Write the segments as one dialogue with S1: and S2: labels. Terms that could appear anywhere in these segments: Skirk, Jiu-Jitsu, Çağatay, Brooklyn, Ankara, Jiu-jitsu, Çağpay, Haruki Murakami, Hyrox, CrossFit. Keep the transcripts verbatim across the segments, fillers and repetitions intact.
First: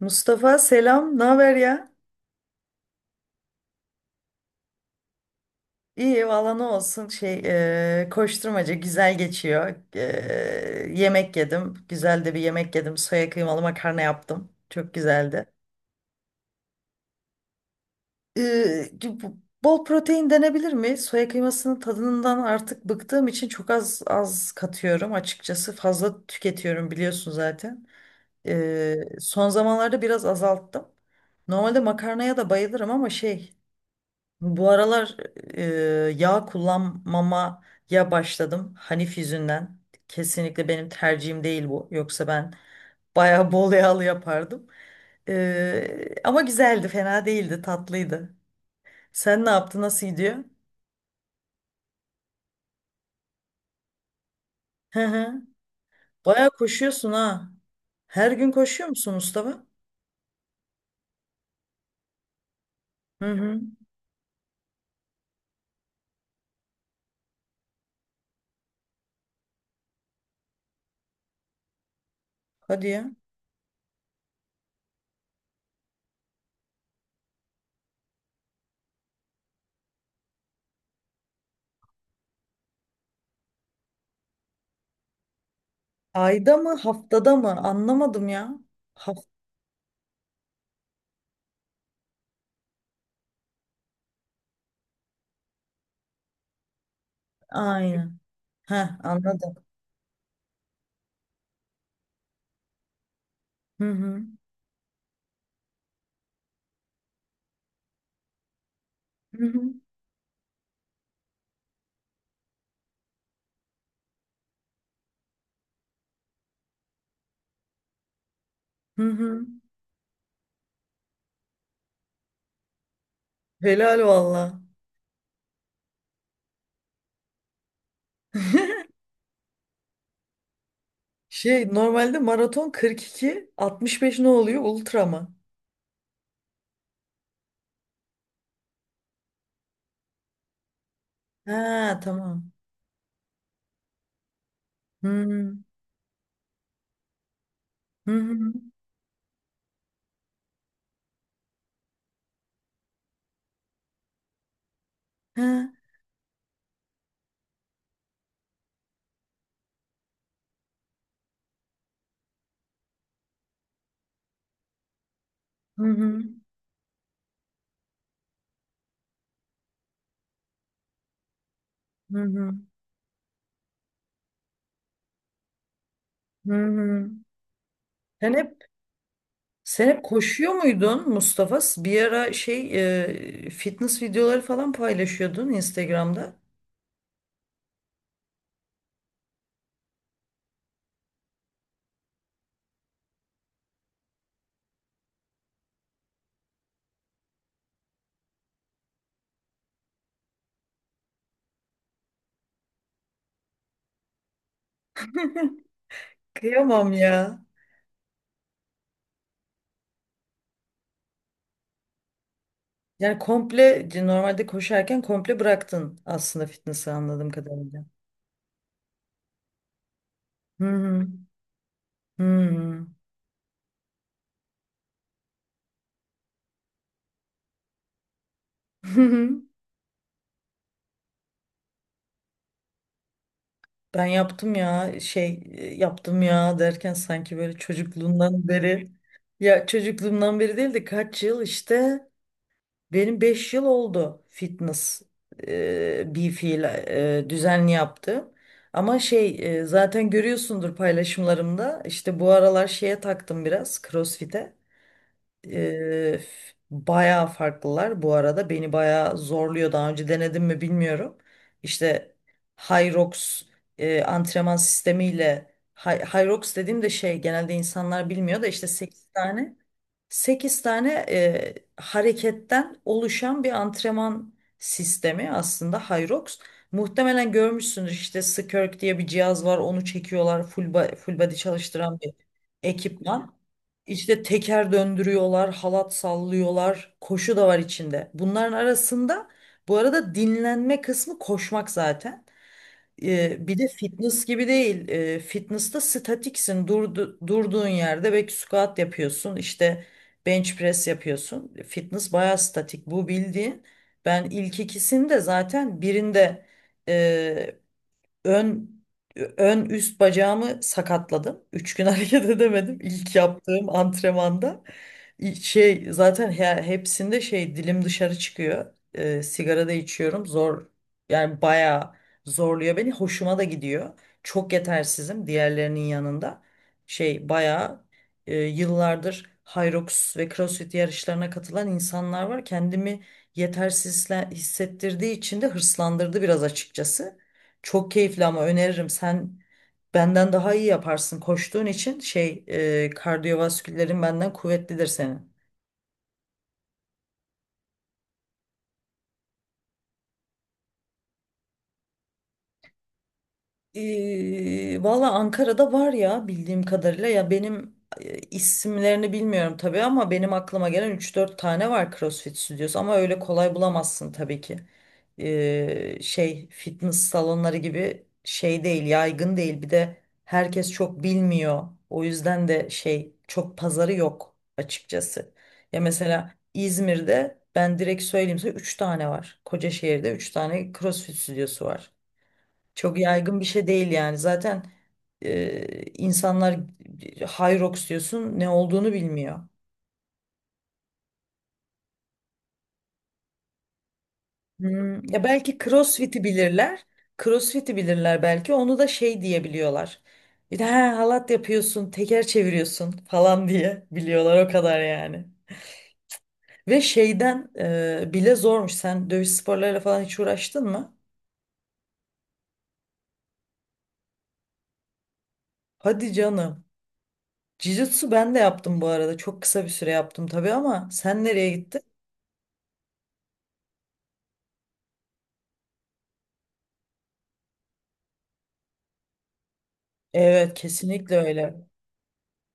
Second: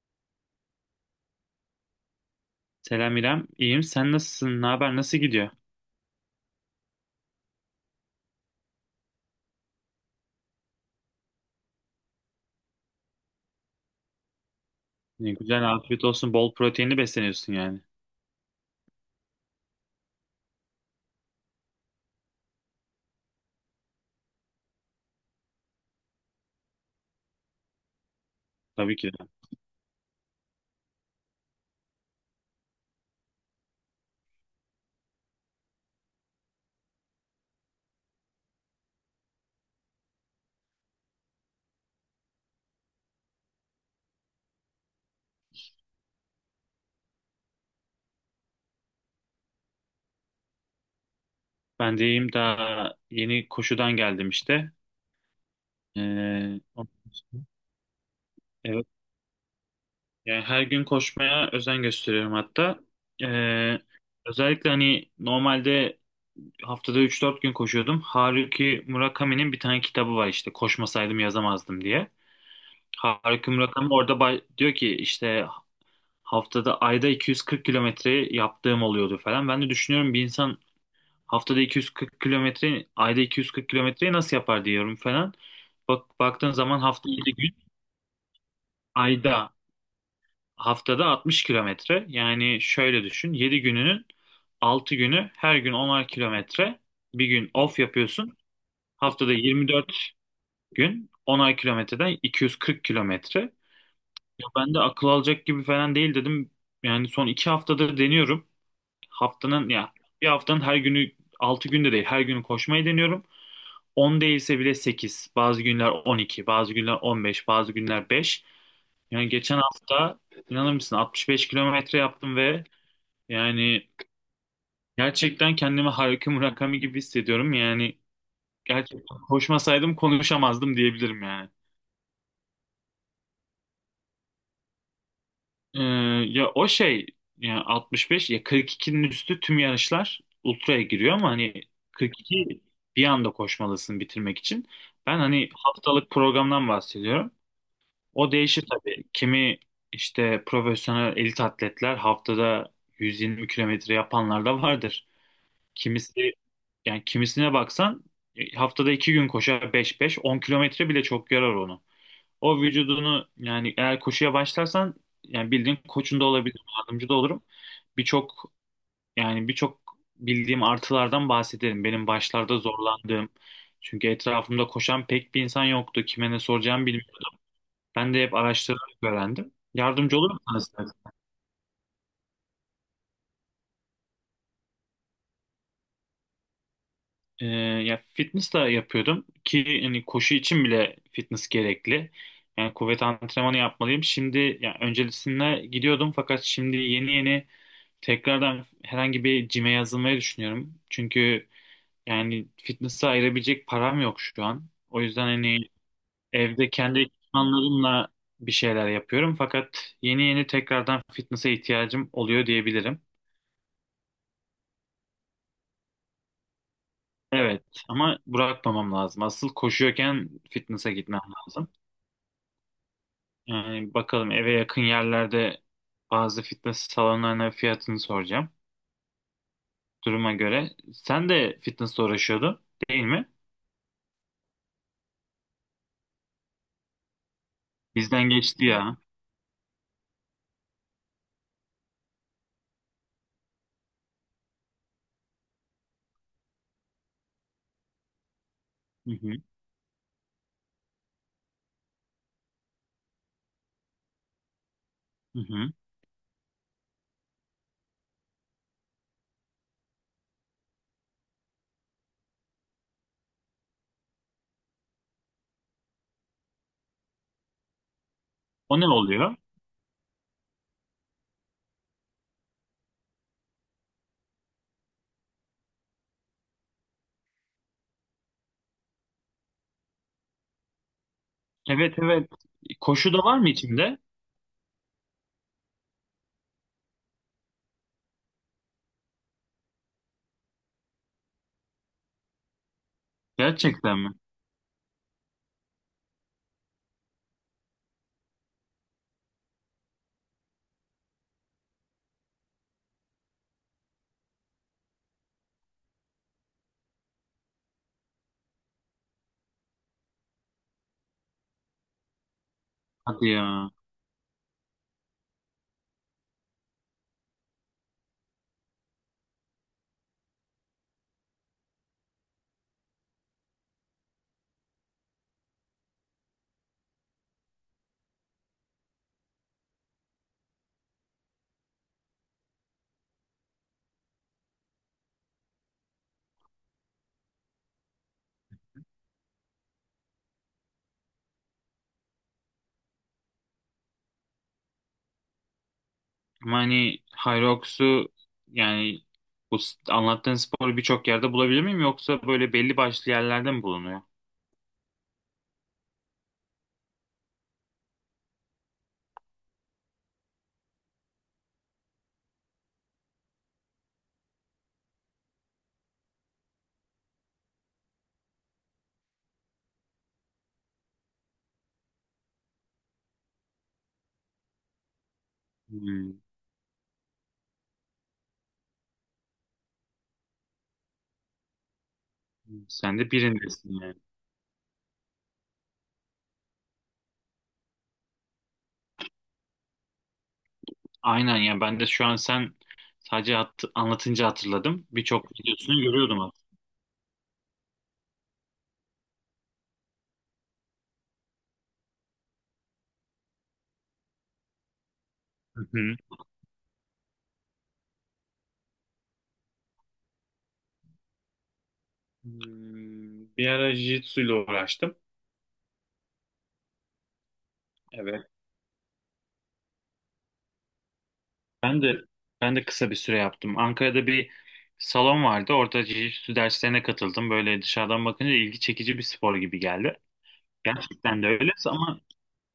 S1: Mustafa selam, ne haber ya?
S2: Selam İrem. İyiyim. Sen nasılsın? Ne haber? Nasıl gidiyor?
S1: İyi valla ne olsun şey, e, koşturmaca güzel geçiyor. E, yemek yedim, güzel de bir yemek yedim. Soya kıymalı makarna yaptım, çok
S2: İyi,
S1: güzeldi.
S2: güzel, afiyet olsun. Bol proteinli besleniyorsun yani.
S1: E, bu- Bol protein denebilir mi? Soya kıymasının tadından artık bıktığım için çok az az katıyorum açıkçası. Fazla tüketiyorum biliyorsun zaten. E,
S2: Tabii ki de.
S1: son zamanlarda biraz azalttım. Normalde makarnaya da bayılırım ama şey. Bu aralar e, yağ kullanmamaya başladım. Hanif yüzünden. Kesinlikle benim tercihim değil bu. Yoksa ben bayağı bol yağlı yapardım. E, ama güzeldi, fena değildi, tatlıydı. Sen ne yaptın, nasıl gidiyor?
S2: Ben de iyiyim. Daha yeni koşudan geldim işte.
S1: Hı hı. Bayağı
S2: Ee, ondan
S1: koşuyorsun
S2: sonra-
S1: ha. Her gün
S2: evet.
S1: koşuyor musun Mustafa?
S2: Yani her gün koşmaya özen gösteriyorum hatta.
S1: Hı hı.
S2: Ee, Özellikle hani normalde haftada üç dört gün koşuyordum. Haruki Murakami'nin bir tane kitabı var işte. Koşmasaydım yazamazdım diye.
S1: Hadi ya.
S2: Haruki Murakami orada bay- diyor ki işte haftada ayda iki yüz kırk kilometre yaptığım oluyordu falan. Ben de düşünüyorum bir insan haftada iki yüz kırk kilometre, ayda iki yüz kırk kilometreyi nasıl yapar diyorum falan. Bak baktığın
S1: Ayda mı,
S2: zaman hafta yedi
S1: haftada mı?
S2: gün,
S1: Anlamadım ya. Hafta,
S2: ayda haftada altmış kilometre. Yani şöyle düşün, yedi gününün altı günü her gün onar kilometre. Bir gün off
S1: aynen.
S2: yapıyorsun.
S1: Heh,
S2: Haftada
S1: anladım.
S2: yirmi dört gün onar kilometreden iki yüz kırk kilometre.
S1: Hı hı.
S2: Ya, ben de akıl alacak gibi falan değil dedim. Yani son iki haftadır deniyorum.
S1: Hı hı.
S2: Haftanın ya bir haftanın her günü altı günde değil her günü koşmayı deniyorum. On değilse bile sekiz, bazı günler on iki, bazı günler on beş, bazı günler beş.
S1: Hı
S2: Yani
S1: hı.
S2: geçen hafta inanır mısın altmış beş kilometre yaptım ve yani
S1: Helal valla.
S2: gerçekten kendimi Haruki Murakami gibi hissediyorum. Yani gerçekten koşmasaydım konuşamazdım diyebilirim yani.
S1: Şey normalde maraton kırk iki, altmış beş ne oluyor? Ultra mı?
S2: Ee, ya o şey ya altmış beş ya kırk ikinin üstü tüm yarışlar ultraya giriyor ama hani
S1: Ha tamam.
S2: kırk iki bir anda koşmalısın bitirmek için.
S1: Hı
S2: Ben hani
S1: hı.
S2: haftalık programdan bahsediyorum.
S1: Hı
S2: O
S1: hı.
S2: değişir tabii. Kimi işte profesyonel elit atletler haftada yüz yirmi kilometre yapanlar da vardır.
S1: Ha,
S2: Kimisi yani kimisine baksan e, haftada iki gün koşar beş beş on kilometre bile çok yarar onu. O vücudunu yani eğer koşuya başlarsan yani bildiğin
S1: hı
S2: koçun
S1: hı.
S2: da olabilirim, yardımcı da olurum. Birçok yani birçok bildiğim artılardan bahsederim. Benim
S1: Hı hı.
S2: başlarda zorlandığım. Çünkü etrafımda koşan pek bir insan yoktu. Kime ne
S1: Hı
S2: soracağımı
S1: hı.
S2: bilmiyordum. Ben de hep
S1: Sen hep
S2: araştırarak öğrendim.
S1: sen hep
S2: Yardımcı olurum
S1: koşuyor
S2: sana
S1: muydun
S2: zaten.
S1: Mustafa? Bir ara şey, e, fitness videoları falan paylaşıyordun Instagram'da.
S2: Ee, Ya fitness da yapıyordum ki hani koşu için bile fitness gerekli. Yani kuvvet antrenmanı yapmalıyım. Şimdi yani öncesinde gidiyordum fakat şimdi yeni yeni tekrardan herhangi bir cime yazılmayı düşünüyorum. Çünkü yani fitness'a ayırabilecek param yok şu an. O yüzden hani evde
S1: Kıyamam
S2: kendi
S1: ya.
S2: ekipmanlarımla bir şeyler yapıyorum. Fakat yeni yeni tekrardan fitness'a ihtiyacım oluyor diyebilirim.
S1: Yani komple normalde koşarken komple bıraktın aslında fitness'ı anladığım
S2: Evet,
S1: kadarıyla.
S2: ama bırakmamam lazım. Asıl koşuyorken
S1: Hı
S2: fitness'a
S1: hı.
S2: gitmem lazım.
S1: Hı
S2: Yani bakalım eve yakın yerlerde bazı fitness salonlarına fiyatını soracağım.
S1: hı.
S2: Duruma göre. Sen de fitness'la uğraşıyordun değil mi?
S1: Ben yaptım ya şey, e, yaptım ya derken sanki böyle
S2: Bizden
S1: çocukluğumdan
S2: geçti
S1: beri,
S2: ya.
S1: ya çocukluğumdan beri değil de kaç yıl işte benim beş yıl oldu fitness, e, bir fiil e, düzenli yaptım. Ama şey, e, zaten görüyorsundur paylaşımlarımda işte bu aralar şeye taktım biraz CrossFit'e.
S2: Hı hı.
S1: Ee, f- bayağı farklılar bu arada. Beni bayağı zorluyor. Daha önce denedim mi bilmiyorum. İşte Hyrox e, antrenman sistemiyle, Hy- Hyrox dediğim de şey, genelde insanlar bilmiyor da işte
S2: O ne
S1: sekiz
S2: oluyor?
S1: tane sekiz tane e, hareketten oluşan bir antrenman sistemi aslında Hyrox. Muhtemelen görmüşsündür işte Skirk diye bir cihaz var, onu çekiyorlar full, ba- full body
S2: Evet,
S1: çalıştıran bir
S2: evet. Koşu da var
S1: ekipman.
S2: mı içinde?
S1: İşte teker döndürüyorlar, halat sallıyorlar, koşu da var içinde. Bunların arasında bu arada dinlenme kısmı koşmak zaten. E, bir de
S2: Gerçekten mi?
S1: fitness gibi değil. E, fitness'ta statiksin. Durdu, durduğun yerde belki squat yapıyorsun. İşte bench press yapıyorsun. Fitness bayağı statik. Bu bildiğin. Ben ilk ikisini de zaten birinde ön ön üst bacağımı sakatladım. Üç gün hareket edemedim ilk
S2: Hadi
S1: yaptığım
S2: ya.
S1: antrenmanda. İ- Şey zaten he- hepsinde şey dilim dışarı çıkıyor. Ee, sigara da içiyorum. Zor, yani bayağı zorluyor beni. Hoşuma da gidiyor. Çok yetersizim diğerlerinin yanında. Şey bayağı, e, yıllardır Hyrox ve CrossFit yarışlarına katılan insanlar var. Kendimi yetersiz hisle- hissettirdiği için de hırslandırdı biraz açıkçası. Çok keyifli ama öneririm. Sen benden daha iyi yaparsın koştuğun için şey, e, kardiyovaskülerin benden kuvvetlidir senin.
S2: Ama hani Hyrox'u yani bu s- anlattığın sporu birçok yerde bulabilir miyim yoksa böyle belli başlı yerlerde mi bulunuyor?
S1: Ee, valla Ankara'da var ya bildiğim kadarıyla, ya benim e, isimlerini bilmiyorum tabii ama benim aklıma gelen üç dört tane var CrossFit stüdyosu ama öyle kolay bulamazsın tabii ki. Ee, şey fitness salonları gibi şey değil, yaygın değil, bir de herkes çok bilmiyor, o yüzden de şey çok pazarı yok açıkçası. Ya
S2: Hmm.
S1: mesela İzmir'de ben direkt söyleyeyim size üç tane var. Kocaşehir'de üç tane CrossFit stüdyosu var. Çok
S2: Sen de
S1: yaygın bir şey
S2: birindesin
S1: değil
S2: yani.
S1: yani. Zaten e, insanlar Hyrox diyorsun ne olduğunu bilmiyor.
S2: Aynen ya ben de şu an sen sadece hat- anlatınca hatırladım.
S1: Hmm, ya
S2: Birçok
S1: belki
S2: videosunu görüyordum
S1: CrossFit'i
S2: aslında.
S1: bilirler. CrossFit'i bilirler belki. Onu da şey diye biliyorlar. Bir de ha, halat yapıyorsun, teker çeviriyorsun falan diye biliyorlar o kadar yani.
S2: Hı hı.
S1: Ve şeyden e, bile zormuş. Sen dövüş sporlarıyla falan hiç uğraştın mı?
S2: Hmm, bir ara Jiu-Jitsu ile uğraştım.
S1: Hadi canım. Jiu-jitsu
S2: Evet.
S1: ben de yaptım bu arada. Çok kısa bir süre yaptım tabii ama sen nereye gittin?
S2: Ben de ben de kısa bir süre yaptım. Ankara'da bir salon vardı. Orada jiu-jitsu derslerine katıldım. Böyle dışarıdan bakınca ilgi çekici bir spor gibi geldi.
S1: Evet, kesinlikle
S2: Gerçekten de öyle
S1: öyle.
S2: ama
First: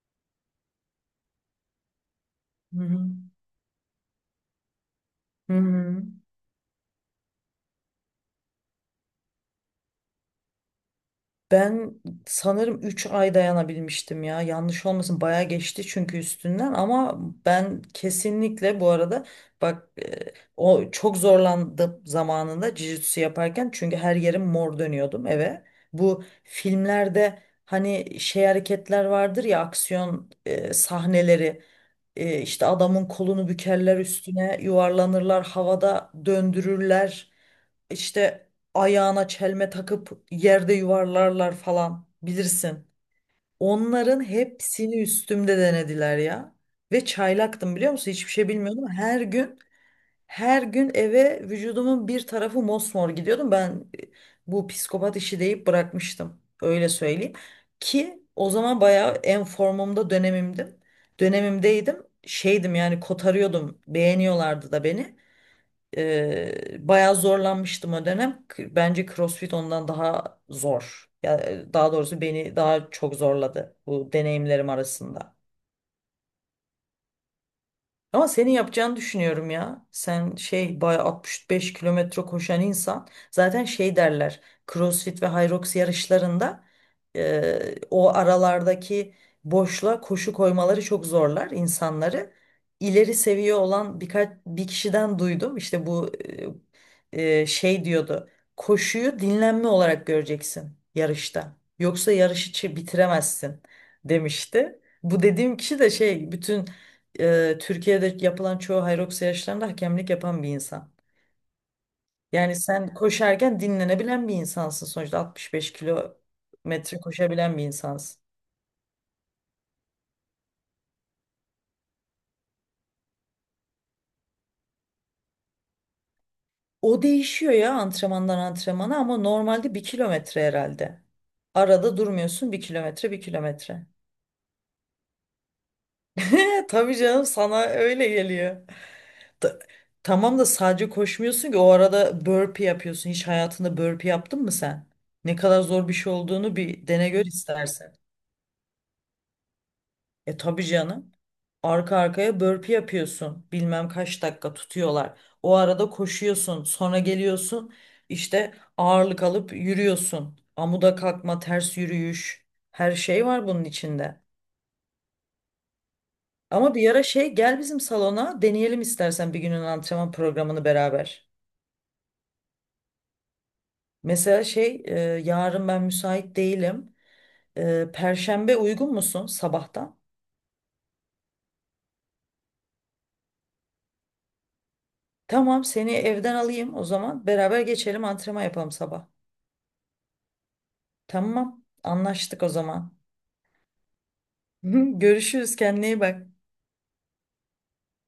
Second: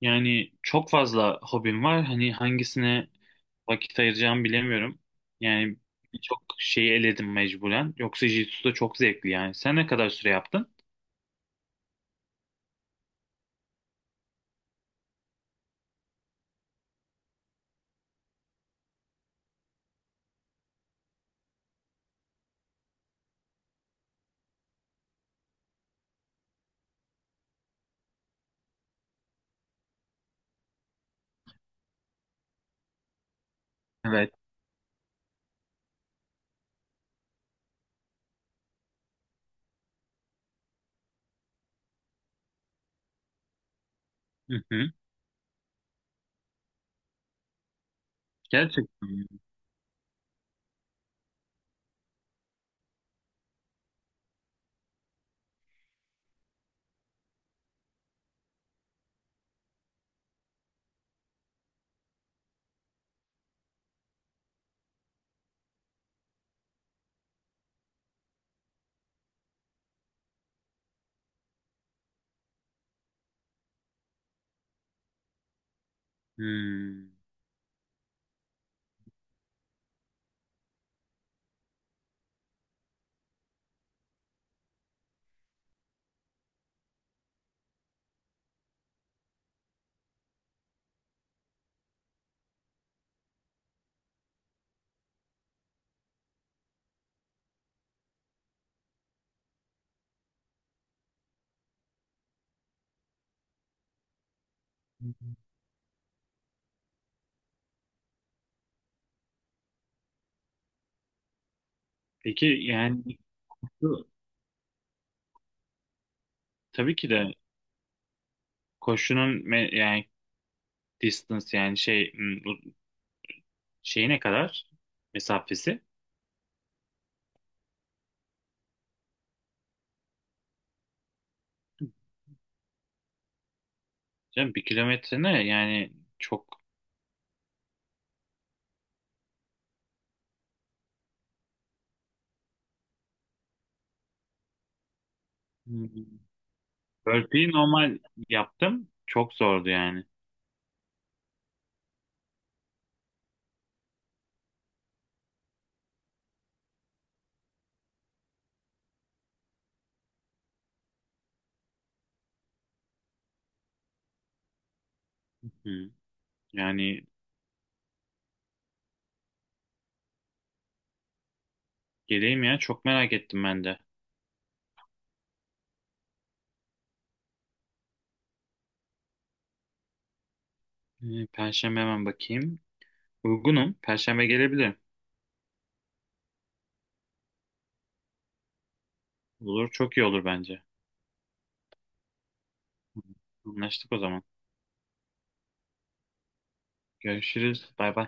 S2: yani çok fazla hobim var. Hani
S1: Hı
S2: hangisine
S1: hı.
S2: vakit ayıracağımı bilemiyorum.
S1: Hı
S2: Yani
S1: hı.
S2: birçok şeyi eledim mecburen. Yoksa jiu-jitsu da çok zevkli yani. Sen ne kadar süre yaptın?
S1: Ben sanırım üç ay dayanabilmiştim ya. Yanlış olmasın bayağı geçti çünkü üstünden, ama ben kesinlikle bu arada bak, e, o çok zorlandım zamanında jiu-jitsu yaparken çünkü her yerim mor dönüyordum eve. Bu filmlerde hani şey hareketler vardır ya, aksiyon e, sahneleri, e, işte adamın kolunu bükerler,
S2: Evet.
S1: üstüne yuvarlanırlar, havada döndürürler. İşte ayağına çelme takıp yerde yuvarlarlar falan bilirsin. Onların
S2: Hı hı.
S1: hepsini üstümde denediler ya. Ve çaylaktım biliyor musun? Hiçbir şey bilmiyordum.
S2: Gerçekten
S1: Her
S2: mi?
S1: gün her gün eve vücudumun bir tarafı mosmor gidiyordum. Ben, e, bu psikopat işi deyip bırakmıştım. Öyle söyleyeyim. Ki o zaman bayağı en formumda dönemimdim. Dönemimdeydim. Şeydim yani kotarıyordum. Beğeniyorlardı da beni. Eee bayağı zorlanmıştım o dönem. K- Bence CrossFit ondan daha zor. Ya, daha doğrusu beni daha çok zorladı bu deneyimlerim arasında.
S2: Hmm.
S1: Ama senin yapacağını düşünüyorum ya. Sen şey bayağı altmış beş kilometre koşan insan. Zaten şey derler. CrossFit ve Hyrox yarışlarında eee, o aralardaki boşluğa koşu koymaları çok zorlar insanları. İleri seviye olan birkaç bir kişiden duydum. İşte bu eee, eee, şey diyordu. Koşuyu dinlenme olarak göreceksin yarışta. Yoksa yarışı çi- bitiremezsin demişti. Bu dediğim kişi de şey, bütün e, Türkiye'de yapılan çoğu Hyrox yarışlarında hakemlik yapan bir insan.
S2: Peki
S1: Yani sen
S2: yani
S1: koşarken
S2: bu-
S1: dinlenebilen bir insansın, sonuçta altmış beş
S2: tabii
S1: kilometre
S2: ki de
S1: koşabilen bir insansın.
S2: koşunun me- yani distance yani şey hmm, şeyi ne kadar mesafesi?
S1: O değişiyor ya antrenmandan antrenmana ama normalde bir kilometre herhalde. Arada durmuyorsun, bir kilometre bir kilometre.
S2: Canım bir kilometre ne yani çok.
S1: Tabii canım sana öyle geliyor. Ta- tamam da sadece koşmuyorsun ki, o arada burpee yapıyorsun. Hiç hayatında burpee yaptın mı sen? Ne kadar zor bir şey
S2: Hmm.
S1: olduğunu bir dene gör
S2: Burpee'yi
S1: istersen.
S2: normal yaptım. Çok zordu yani.
S1: E, tabii canım. Arka arkaya burpee yapıyorsun. Bilmem kaç dakika tutuyorlar. O arada koşuyorsun. Sonra geliyorsun. İşte ağırlık alıp yürüyorsun. Amuda kalkma, ters yürüyüş. Her şey var bunun içinde.
S2: Hmm.
S1: Ama bir ara
S2: Yani
S1: şey gel bizim salona, deneyelim istersen bir günün antrenman programını beraber.
S2: geleyim ya çok merak ettim ben de.
S1: Mesela şey, e, yarın ben müsait değilim. E, Perşembe uygun musun sabahtan?
S2: Ee, Perşembe hemen bakayım. Uygunum. Perşembe gelebilirim.
S1: Tamam seni evden alayım o zaman, beraber geçelim, antrenman yapalım sabah.
S2: Olur çok iyi olur bence.
S1: Tamam. Anlaştık o zaman.
S2: Hı. Anlaştık o zaman.
S1: Görüşürüz. Kendine iyi bak.
S2: Görüşürüz. Bay bay.